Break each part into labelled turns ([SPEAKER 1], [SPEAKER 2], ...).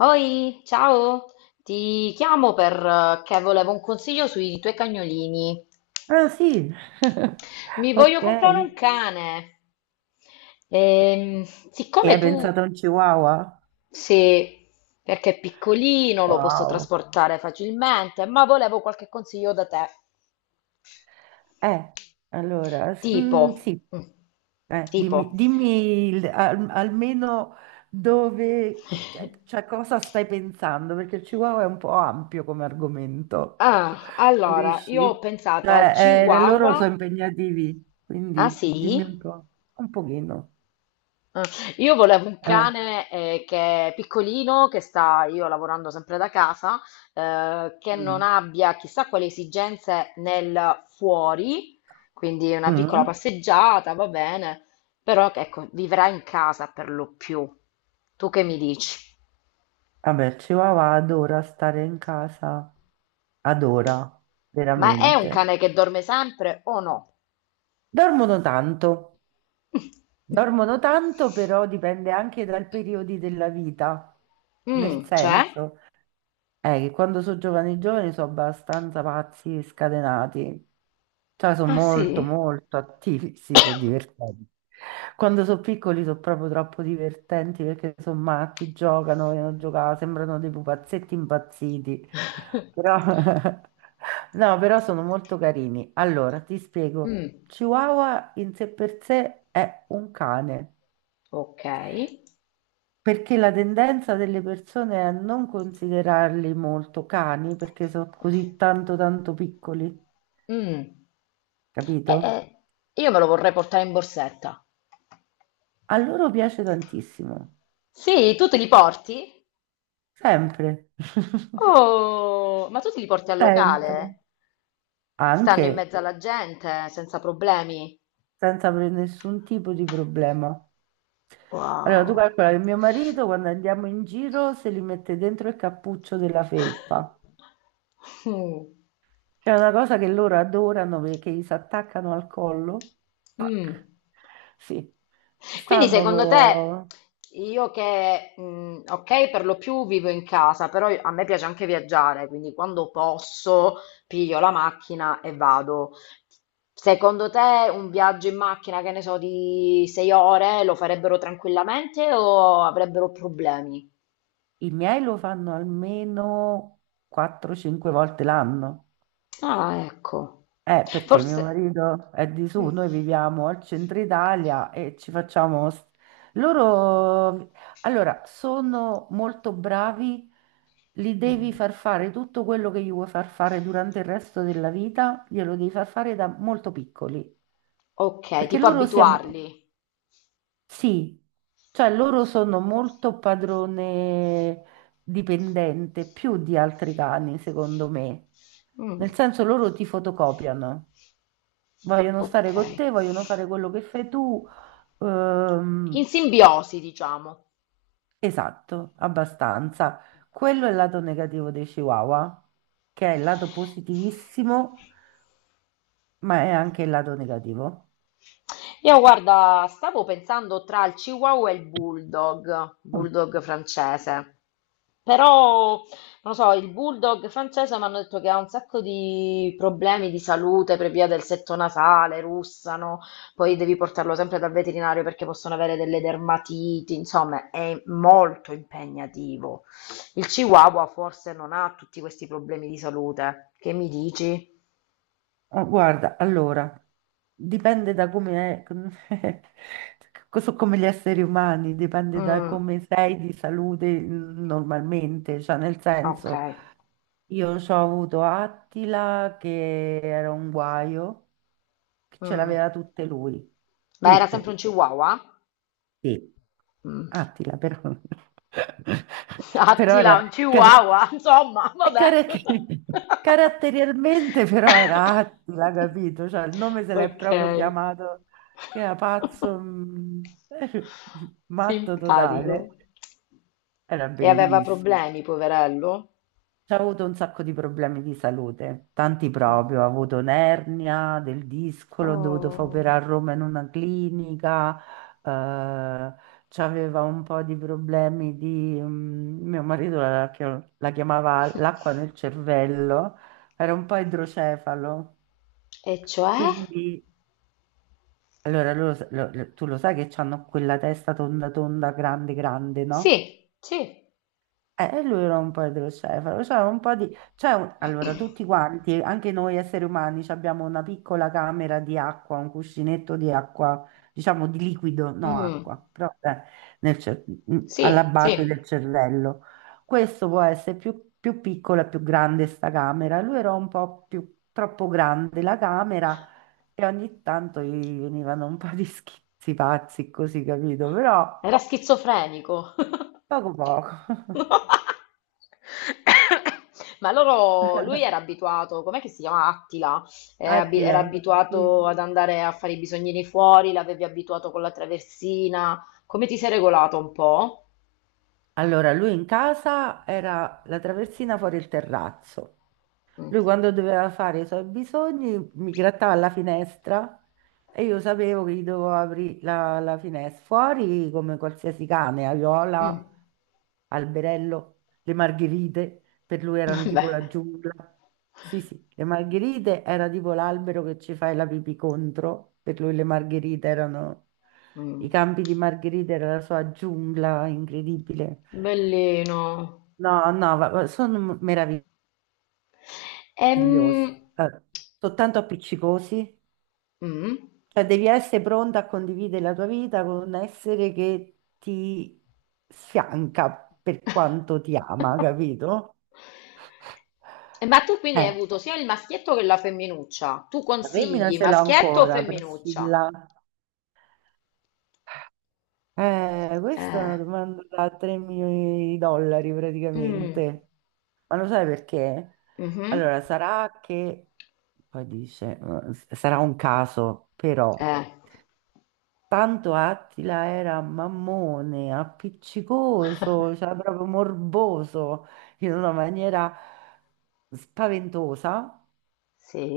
[SPEAKER 1] Oi, ciao, ti chiamo perché volevo un consiglio sui tuoi cagnolini.
[SPEAKER 2] Ah sì,
[SPEAKER 1] Mi voglio
[SPEAKER 2] ok.
[SPEAKER 1] comprare
[SPEAKER 2] E
[SPEAKER 1] un cane. Ehm, siccome
[SPEAKER 2] hai
[SPEAKER 1] tu
[SPEAKER 2] pensato a un chihuahua?
[SPEAKER 1] sei, perché è piccolino, lo posso
[SPEAKER 2] Wow.
[SPEAKER 1] trasportare facilmente, ma volevo qualche consiglio da te.
[SPEAKER 2] Eh, allora,
[SPEAKER 1] Tipo,
[SPEAKER 2] sì.
[SPEAKER 1] mm,
[SPEAKER 2] Eh,
[SPEAKER 1] tipo.
[SPEAKER 2] dimmi, dimmi il- al- almeno dove, cioè cosa stai pensando, perché il chihuahua è un po' ampio come argomento,
[SPEAKER 1] Ah, allora, io ho
[SPEAKER 2] capisci?
[SPEAKER 1] pensato al
[SPEAKER 2] Cioè, loro sono
[SPEAKER 1] Chihuahua.
[SPEAKER 2] impegnativi,
[SPEAKER 1] Ah,
[SPEAKER 2] quindi
[SPEAKER 1] sì?
[SPEAKER 2] dimmi un po', un pochino.
[SPEAKER 1] Ah, io volevo un
[SPEAKER 2] Eh.
[SPEAKER 1] cane che è piccolino, che sta io lavorando sempre da casa, che non
[SPEAKER 2] Mm.
[SPEAKER 1] abbia chissà quali esigenze nel fuori, quindi una piccola
[SPEAKER 2] Mm.
[SPEAKER 1] passeggiata, va bene, però ecco, vivrà in casa per lo più. Tu che mi dici?
[SPEAKER 2] Vabbè, il Chihuahua adora stare in casa, adora,
[SPEAKER 1] Ma è un
[SPEAKER 2] veramente.
[SPEAKER 1] cane che dorme sempre o no?
[SPEAKER 2] Dormono tanto, dormono tanto, però dipende anche dal periodo della vita, nel
[SPEAKER 1] Mm, c'è?
[SPEAKER 2] senso, che quando sono giovani giovani sono abbastanza pazzi e scatenati. Cioè, sono
[SPEAKER 1] Ah sì?
[SPEAKER 2] molto, molto attivi. Sì, sono divertenti. Quando sono piccoli sono proprio troppo divertenti perché sono matti, giocano, vogliono giocare, sembrano dei pupazzetti impazziti. Però. No, però sono molto carini. Allora, ti spiego.
[SPEAKER 1] Mm,
[SPEAKER 2] Chihuahua in sé per sé è un cane.
[SPEAKER 1] ok.
[SPEAKER 2] Perché la tendenza delle persone è a non considerarli molto cani perché sono così tanto tanto piccoli,
[SPEAKER 1] Mm. Eh,
[SPEAKER 2] capito?
[SPEAKER 1] eh, io me lo vorrei portare in borsetta.
[SPEAKER 2] A loro piace tantissimo,
[SPEAKER 1] Sì, tu te li porti?
[SPEAKER 2] sempre,
[SPEAKER 1] Oh, ma tu te li porti al locale?
[SPEAKER 2] sempre,
[SPEAKER 1] Stanno in
[SPEAKER 2] anche
[SPEAKER 1] mezzo alla gente, senza problemi.
[SPEAKER 2] senza avere nessun tipo di problema. Allora, tu
[SPEAKER 1] Wow.
[SPEAKER 2] calcola che mio marito quando andiamo in giro se li mette dentro il cappuccio della felpa,
[SPEAKER 1] Mm.
[SPEAKER 2] che è una cosa che loro adorano perché gli si attaccano al collo.
[SPEAKER 1] Mm.
[SPEAKER 2] Tac. Sì,
[SPEAKER 1] Quindi
[SPEAKER 2] stanno
[SPEAKER 1] secondo Quindi,
[SPEAKER 2] co-
[SPEAKER 1] te, io che, ok, per lo più vivo in casa, però a me piace anche viaggiare, quindi quando posso piglio la macchina e vado. Secondo te un viaggio in macchina, che ne so, di 6 ore lo farebbero tranquillamente o avrebbero problemi?
[SPEAKER 2] I miei lo fanno almeno 4-5 volte l'anno.
[SPEAKER 1] Ah, ecco.
[SPEAKER 2] Perché mio
[SPEAKER 1] Forse.
[SPEAKER 2] marito è di su,
[SPEAKER 1] Mm.
[SPEAKER 2] noi viviamo al centro Italia e ci facciamo... s- Loro, allora, sono molto bravi, li devi
[SPEAKER 1] Mm.
[SPEAKER 2] far fare tutto quello che gli vuoi far fare durante il resto della vita, glielo devi far fare da molto piccoli,
[SPEAKER 1] Ok,
[SPEAKER 2] perché
[SPEAKER 1] tipo
[SPEAKER 2] loro si... ab-
[SPEAKER 1] abituarli.
[SPEAKER 2] Sì, cioè loro sono molto padrone dipendente, più di altri cani, secondo me.
[SPEAKER 1] Mm.
[SPEAKER 2] Nel senso loro ti fotocopiano, vogliono
[SPEAKER 1] Ok.
[SPEAKER 2] stare con te, vogliono fare quello che fai tu.
[SPEAKER 1] In
[SPEAKER 2] Ehm,
[SPEAKER 1] simbiosi, diciamo.
[SPEAKER 2] esatto, abbastanza. Quello è il lato negativo dei Chihuahua, che è il lato positivissimo, ma è anche il lato negativo.
[SPEAKER 1] Io guarda, stavo pensando tra il Chihuahua e il Bulldog,
[SPEAKER 2] Mm.
[SPEAKER 1] Bulldog francese, però non lo so, il Bulldog francese mi hanno detto che ha un sacco di problemi di salute per via del setto nasale, russano, poi devi portarlo sempre dal veterinario perché possono avere delle dermatiti, insomma è molto impegnativo. Il Chihuahua forse non ha tutti questi problemi di salute, che mi dici?
[SPEAKER 2] Ah, guarda, allora, dipende da come è, so come gli esseri umani, dipende da
[SPEAKER 1] Mm,
[SPEAKER 2] come sei di salute, normalmente, cioè nel
[SPEAKER 1] ok.
[SPEAKER 2] senso, io ho avuto Attila che era un guaio, che ce
[SPEAKER 1] Mm.
[SPEAKER 2] l'aveva tutte lui,
[SPEAKER 1] Ma era sempre
[SPEAKER 2] tutte.
[SPEAKER 1] un chihuahua?
[SPEAKER 2] Sì.
[SPEAKER 1] Mm.
[SPEAKER 2] Attila, però. Però
[SPEAKER 1] Attila,
[SPEAKER 2] era...
[SPEAKER 1] un chihuahua, insomma,
[SPEAKER 2] e
[SPEAKER 1] vabbè.
[SPEAKER 2] car- caratterialmente però era Attila, capito? Cioè il nome se l'è
[SPEAKER 1] Ok,
[SPEAKER 2] proprio chiamato, che era pazzo, matto
[SPEAKER 1] simpatico.
[SPEAKER 2] totale. Era
[SPEAKER 1] E aveva
[SPEAKER 2] bellissimo.
[SPEAKER 1] problemi, poverello?
[SPEAKER 2] C'ha avuto un sacco di problemi di salute, tanti
[SPEAKER 1] Mm.
[SPEAKER 2] proprio, ha avuto un'ernia del disco, l'ho dovuto fare
[SPEAKER 1] Oh.
[SPEAKER 2] operare a Roma in una clinica, eh, c'aveva un po' di problemi, mio marito la chiamava l'acqua nel cervello, era un po' idrocefalo,
[SPEAKER 1] E cioè?
[SPEAKER 2] quindi... Allora, loro sa- lo- lo- tu lo sai che hanno quella testa tonda tonda, grande grande, no?
[SPEAKER 1] Sì, sì.
[SPEAKER 2] Lui era un po' idrocefalo, cioè un po' di... cioè, allora, tutti quanti, anche noi esseri umani, ci abbiamo una piccola camera di acqua, un cuscinetto di acqua, diciamo di liquido, no
[SPEAKER 1] Mm.
[SPEAKER 2] acqua, però nel cer- alla
[SPEAKER 1] Sì,
[SPEAKER 2] base
[SPEAKER 1] sì.
[SPEAKER 2] del cervello. Questo può essere più piccolo e più grande sta camera. Lui era un po' più troppo grande la camera e ogni tanto gli venivano un po' di schizzi pazzi, così, capito? Però
[SPEAKER 1] Era schizofrenico.
[SPEAKER 2] poco poco.
[SPEAKER 1] No. Ma loro, lui era abituato, com'è che si chiama Attila? Era
[SPEAKER 2] Attila. Sì.
[SPEAKER 1] abituato ad andare a fare i bisognini fuori, l'avevi abituato con la traversina. Come ti sei regolato un po'?
[SPEAKER 2] Allora, lui in casa era la traversina fuori il terrazzo.
[SPEAKER 1] Mm.
[SPEAKER 2] Lui quando doveva fare i suoi bisogni mi grattava alla finestra e io sapevo che gli dovevo aprire la finestra. Fuori come qualsiasi cane,
[SPEAKER 1] Mm.
[SPEAKER 2] Aiola, Alberello, le margherite, per lui erano tipo
[SPEAKER 1] Beh.
[SPEAKER 2] la giungla. Sì, sì, le margherite era tipo l'albero che ci fai la pipì contro, per lui le margherite erano...
[SPEAKER 1] Mm.
[SPEAKER 2] I campi di margherite era la sua giungla incredibile.
[SPEAKER 1] Bellino.
[SPEAKER 2] No, no, sono meravigliosi,
[SPEAKER 1] Ehm,
[SPEAKER 2] eh, soltanto appiccicosi.
[SPEAKER 1] mm.
[SPEAKER 2] Cioè, devi essere pronta a condividere la tua vita con un essere che ti fianca per
[SPEAKER 1] Eh,
[SPEAKER 2] quanto ti ama, capito?
[SPEAKER 1] Ma tu quindi hai
[SPEAKER 2] Eh,
[SPEAKER 1] avuto sia il maschietto che la femminuccia. Tu
[SPEAKER 2] la femmina
[SPEAKER 1] consigli
[SPEAKER 2] ce l'ho
[SPEAKER 1] maschietto o
[SPEAKER 2] ancora,
[SPEAKER 1] femminuccia?
[SPEAKER 2] Priscilla. Questa è
[SPEAKER 1] Eh.
[SPEAKER 2] una domanda da 3 milioni di dollari
[SPEAKER 1] Mm,
[SPEAKER 2] praticamente. Ma lo sai perché?
[SPEAKER 1] mhm,
[SPEAKER 2] Allora, sarà che, poi dice, sarà un caso, però,
[SPEAKER 1] eh.
[SPEAKER 2] tanto Attila era mammone, appiccicoso, cioè proprio morboso, in una maniera spaventosa,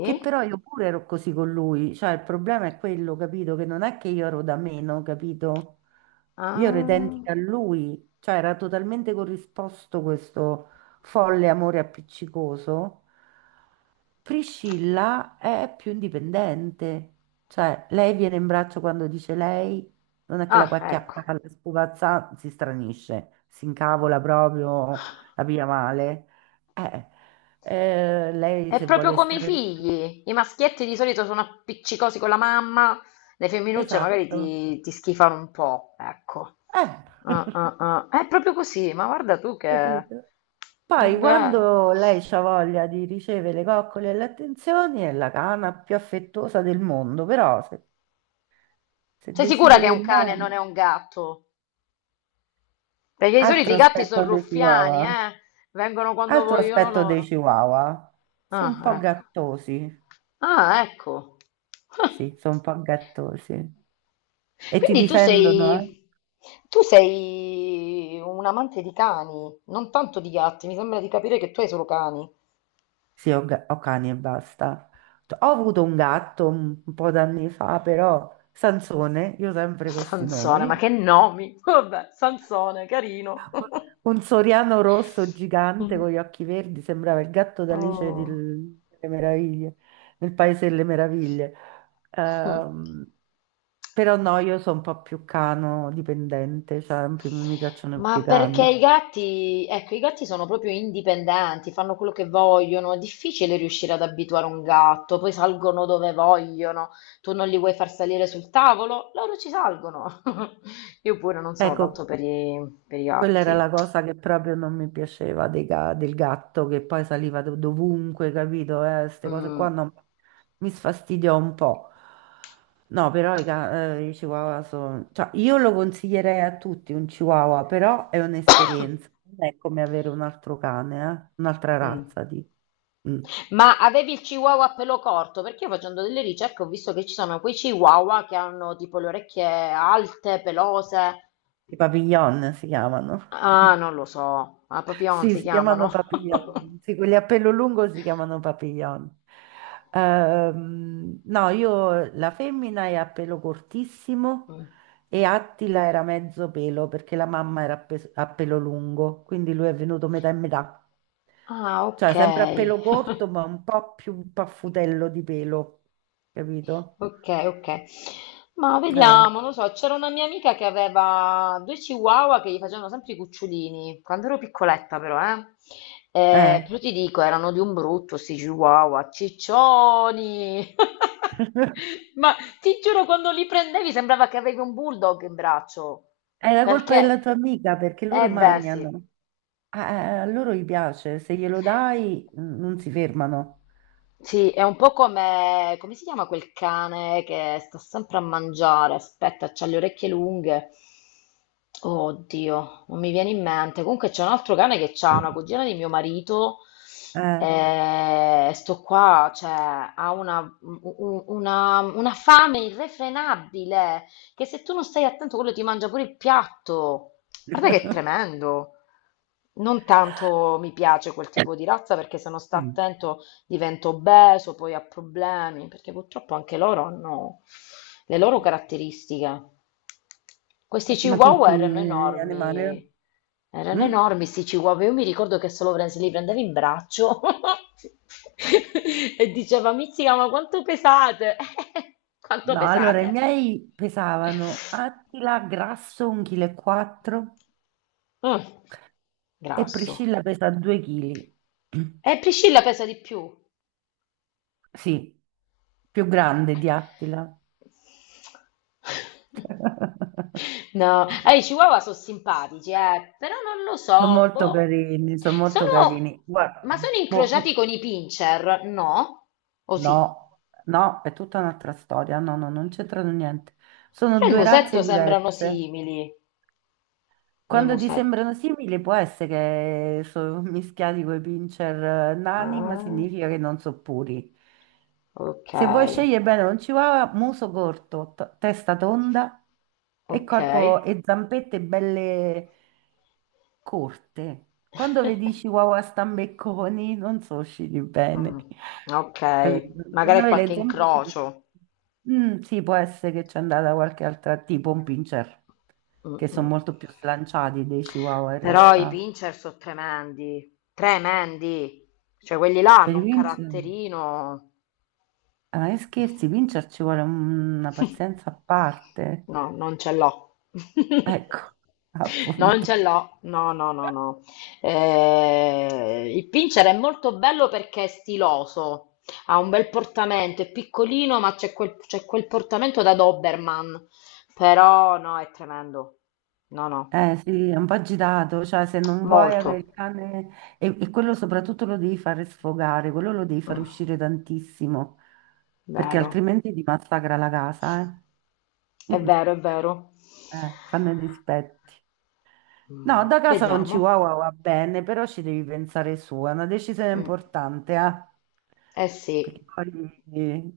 [SPEAKER 2] che però io pure ero così con lui, cioè il problema è quello, capito? Che non è che io ero da meno, capito? Io ero
[SPEAKER 1] Ah,
[SPEAKER 2] identica a lui, cioè era totalmente corrisposto questo folle amore appiccicoso. Priscilla è più indipendente, cioè lei viene in braccio quando dice lei, non è che la
[SPEAKER 1] ah,
[SPEAKER 2] puoi
[SPEAKER 1] ecco.
[SPEAKER 2] acchiappare, la spupazza, si stranisce, si incavola proprio, la piglia male. Eh, Lei
[SPEAKER 1] È
[SPEAKER 2] se
[SPEAKER 1] proprio
[SPEAKER 2] vuole
[SPEAKER 1] come i
[SPEAKER 2] stare...
[SPEAKER 1] figli. I maschietti di solito sono appiccicosi con la mamma, le femminucce magari
[SPEAKER 2] Esatto,
[SPEAKER 1] ti schifano un po', ecco.
[SPEAKER 2] eh,
[SPEAKER 1] Ah, ah, ah. È proprio così, ma guarda tu che.
[SPEAKER 2] capito?
[SPEAKER 1] È
[SPEAKER 2] Poi
[SPEAKER 1] vero.
[SPEAKER 2] quando lei ha voglia di ricevere le coccole e le attenzioni è la cana più affettuosa del mondo, però se
[SPEAKER 1] Sei sicura
[SPEAKER 2] decide
[SPEAKER 1] che è
[SPEAKER 2] che
[SPEAKER 1] un cane e non
[SPEAKER 2] no,
[SPEAKER 1] è un gatto? Perché di solito
[SPEAKER 2] altro
[SPEAKER 1] i gatti sono
[SPEAKER 2] aspetto dei
[SPEAKER 1] ruffiani,
[SPEAKER 2] Chihuahua,
[SPEAKER 1] eh? Vengono quando
[SPEAKER 2] altro
[SPEAKER 1] vogliono
[SPEAKER 2] aspetto dei
[SPEAKER 1] loro.
[SPEAKER 2] Chihuahua,
[SPEAKER 1] Ah,
[SPEAKER 2] sono un po'
[SPEAKER 1] ecco.
[SPEAKER 2] gattosi,
[SPEAKER 1] Ah, ecco.
[SPEAKER 2] sì, sono un po' gattosi e ti
[SPEAKER 1] Quindi tu
[SPEAKER 2] difendono, eh?
[SPEAKER 1] sei, tu sei un amante di cani, non tanto di gatti. Mi sembra di capire che tu hai solo cani.
[SPEAKER 2] Sì, ho cani e basta. Ho avuto un gatto un po' d'anni fa, però Sansone, io sempre con questi
[SPEAKER 1] Sansone, ma che
[SPEAKER 2] nomi.
[SPEAKER 1] nomi! Vabbè, Sansone, carino.
[SPEAKER 2] Un soriano rosso gigante
[SPEAKER 1] Mm.
[SPEAKER 2] con gli occhi verdi, sembrava il gatto d'Alice
[SPEAKER 1] Oh.
[SPEAKER 2] delle Meraviglie, nel Paese delle Meraviglie.
[SPEAKER 1] Mm.
[SPEAKER 2] Ehm, Però no, io sono un po' più cano dipendente, cioè mi piacciono più
[SPEAKER 1] Ma
[SPEAKER 2] i
[SPEAKER 1] perché
[SPEAKER 2] cani.
[SPEAKER 1] i gatti, ecco, i gatti sono proprio indipendenti, fanno quello che vogliono, è difficile riuscire ad abituare un gatto, poi salgono dove vogliono, tu non li vuoi far salire sul tavolo, loro ci salgono. Io pure non sono
[SPEAKER 2] Ecco,
[SPEAKER 1] tanto per i
[SPEAKER 2] quella era
[SPEAKER 1] gatti.
[SPEAKER 2] la cosa che proprio non mi piaceva del gatto che poi saliva dovunque, capito? Queste cose qua
[SPEAKER 1] Mm.
[SPEAKER 2] mi sfastidiò un po'. No, però i chihuahua sono... Cioè, io lo consiglierei a tutti un chihuahua, però è un'esperienza. Non è come avere un altro cane, eh? Un'altra
[SPEAKER 1] Mm.
[SPEAKER 2] razza di... mm.
[SPEAKER 1] Ma avevi il chihuahua a pelo corto? Perché io facendo delle ricerche ho visto che ci sono quei chihuahua che hanno tipo le orecchie alte, pelose.
[SPEAKER 2] I papillon si chiamano.
[SPEAKER 1] Ah, non lo so, a Papillon
[SPEAKER 2] Sì,
[SPEAKER 1] si
[SPEAKER 2] si chiamano
[SPEAKER 1] chiamano.
[SPEAKER 2] papillon. Sì, quelli a pelo lungo si chiamano papillon. No, io la femmina è a pelo cortissimo e Attila era mezzo pelo perché la mamma era a pelo lungo, quindi lui è venuto metà e metà.
[SPEAKER 1] Ah,
[SPEAKER 2] Cioè,
[SPEAKER 1] ok,
[SPEAKER 2] sempre a pelo corto, ma un po' più paffutello di pelo, capito?
[SPEAKER 1] ok, ok. Ma
[SPEAKER 2] Eh,
[SPEAKER 1] vediamo, non so, c'era una mia amica che aveva due chihuahua che gli facevano sempre i cucciolini, quando ero piccoletta però, eh.
[SPEAKER 2] eh.
[SPEAKER 1] Però ti dico, erano di un brutto sti chihuahua, ciccioni. Ma ti giuro, quando li prendevi sembrava che avevi un bulldog in braccio,
[SPEAKER 2] È la colpa
[SPEAKER 1] perché.
[SPEAKER 2] della tua amica perché loro
[SPEAKER 1] Eh beh, sì.
[SPEAKER 2] mangiano. Ah, a loro gli piace, se glielo dai, non si fermano.
[SPEAKER 1] Sì, è un po' come, come si chiama quel cane che sta sempre a mangiare, aspetta, c'ha le orecchie lunghe. Oddio, non mi viene in mente. Comunque c'è un altro cane che c'ha una cugina di mio marito.
[SPEAKER 2] Eh.
[SPEAKER 1] Mm. E sto qua, cioè, ha una fame irrefrenabile che se tu non stai attento, quello ti mangia pure il piatto. Guarda che è tremendo. Non tanto mi piace quel tipo di razza perché se non sta
[SPEAKER 2] Mm.
[SPEAKER 1] attento diventa obeso, poi ha problemi, perché purtroppo anche loro hanno le loro caratteristiche. Questi
[SPEAKER 2] Ma tutti
[SPEAKER 1] chihuahua
[SPEAKER 2] gli animali? Eh?
[SPEAKER 1] erano
[SPEAKER 2] Mm?
[SPEAKER 1] enormi questi chihuahua. Io mi ricordo che solo se li prendevi in braccio e diceva, Mizzica, ma quanto pesate? Quanto
[SPEAKER 2] No, allora i
[SPEAKER 1] pesate?
[SPEAKER 2] miei pesavano Attila grasso 1,4 kg e quattro
[SPEAKER 1] Mm,
[SPEAKER 2] e
[SPEAKER 1] grasso.
[SPEAKER 2] Priscilla pesa 2 kg.
[SPEAKER 1] E Priscilla pesa di più.
[SPEAKER 2] Sì, più grande di Attila.
[SPEAKER 1] No, i Chihuahua sono simpatici, però non lo
[SPEAKER 2] Sono
[SPEAKER 1] so,
[SPEAKER 2] molto
[SPEAKER 1] boh.
[SPEAKER 2] carini, sono molto carini.
[SPEAKER 1] Sono, ma
[SPEAKER 2] Guarda,
[SPEAKER 1] sono
[SPEAKER 2] boh.
[SPEAKER 1] incrociati con i pincher? No? O sì?
[SPEAKER 2] No, no, è tutta un'altra storia. No, no, non c'entrano niente. Sono
[SPEAKER 1] Però il
[SPEAKER 2] due
[SPEAKER 1] musetto
[SPEAKER 2] razze
[SPEAKER 1] sembrano
[SPEAKER 2] diverse.
[SPEAKER 1] simili nel
[SPEAKER 2] Quando ti
[SPEAKER 1] musetto.
[SPEAKER 2] sembrano simili, può essere che sono mischiati coi pincher, nani, ma
[SPEAKER 1] Ah,
[SPEAKER 2] significa che non sono puri.
[SPEAKER 1] ok,
[SPEAKER 2] Se vuoi scegliere bene un chihuahua, muso corto, testa tonda e
[SPEAKER 1] ok.
[SPEAKER 2] corpo e zampette belle, corte. Quando vedi Chihuahua stambecconi, non so usciti bene.
[SPEAKER 1] Mm, ok,
[SPEAKER 2] Capito? Devono
[SPEAKER 1] magari
[SPEAKER 2] avere
[SPEAKER 1] qualche
[SPEAKER 2] le zampe più.
[SPEAKER 1] incrocio.
[SPEAKER 2] Sì, può essere che c'è andata qualche altra, tipo un pincher, che sono
[SPEAKER 1] Mm-mm.
[SPEAKER 2] molto più slanciati dei Chihuahua in
[SPEAKER 1] Però i
[SPEAKER 2] realtà.
[SPEAKER 1] pincher sono tremendi, tremendi. Cioè, quelli là
[SPEAKER 2] Per
[SPEAKER 1] hanno
[SPEAKER 2] i
[SPEAKER 1] un
[SPEAKER 2] pincher,
[SPEAKER 1] caratterino.
[SPEAKER 2] ah, ma che scherzi, i pincher ci vuole una pazienza a parte.
[SPEAKER 1] No, non ce l'ho.
[SPEAKER 2] Ecco,
[SPEAKER 1] Non
[SPEAKER 2] appunto.
[SPEAKER 1] ce l'ho. No, no, no, no. Il pincher è molto bello perché è stiloso. Ha un bel portamento, è piccolino, ma c'è quel portamento da Doberman. Però no, è tremendo. No, no,
[SPEAKER 2] Eh sì, è un po' agitato, cioè se non vuoi avere
[SPEAKER 1] molto.
[SPEAKER 2] il cane e quello soprattutto lo devi fare sfogare, quello lo devi far uscire tantissimo, perché
[SPEAKER 1] Vero,
[SPEAKER 2] altrimenti ti massacra la casa, eh.
[SPEAKER 1] è vero, è vero.
[SPEAKER 2] Fanno i dispetti. No,
[SPEAKER 1] Ma
[SPEAKER 2] da casa un
[SPEAKER 1] vediamo.
[SPEAKER 2] chihuahua va bene, però ci devi pensare su, è una decisione
[SPEAKER 1] Mm.
[SPEAKER 2] importante, eh.
[SPEAKER 1] Eh
[SPEAKER 2] Perché
[SPEAKER 1] sì,
[SPEAKER 2] poi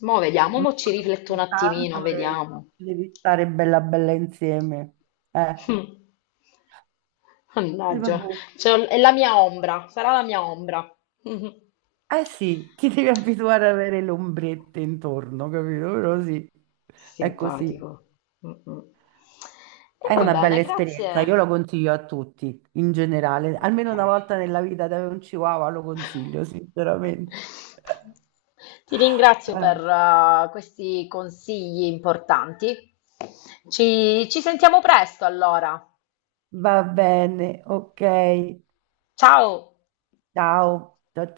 [SPEAKER 1] mo vediamo,
[SPEAKER 2] mi
[SPEAKER 1] mo ci
[SPEAKER 2] sono
[SPEAKER 1] rifletto un attimino,
[SPEAKER 2] tanto e
[SPEAKER 1] vediamo.
[SPEAKER 2] ci devi stare bella bella insieme. Eh.
[SPEAKER 1] Mm.
[SPEAKER 2] E vabbè.
[SPEAKER 1] Mannaggia, è la mia ombra, sarà la mia ombra.
[SPEAKER 2] Eh sì, ti devi abituare ad avere le ombrette intorno, capito? Però sì, è così.
[SPEAKER 1] Simpatico. Mm, mm. E
[SPEAKER 2] È
[SPEAKER 1] va
[SPEAKER 2] una
[SPEAKER 1] bene,
[SPEAKER 2] bella esperienza, io
[SPEAKER 1] grazie.
[SPEAKER 2] lo consiglio a tutti, in generale.
[SPEAKER 1] Ok.
[SPEAKER 2] Almeno una volta nella vita da avere un chihuahua lo consiglio, sinceramente.
[SPEAKER 1] Ti ringrazio per
[SPEAKER 2] Eh,
[SPEAKER 1] questi consigli importanti. Ci sentiamo presto allora.
[SPEAKER 2] Va bene, ok.
[SPEAKER 1] Ciao!
[SPEAKER 2] Ciao. Ciao.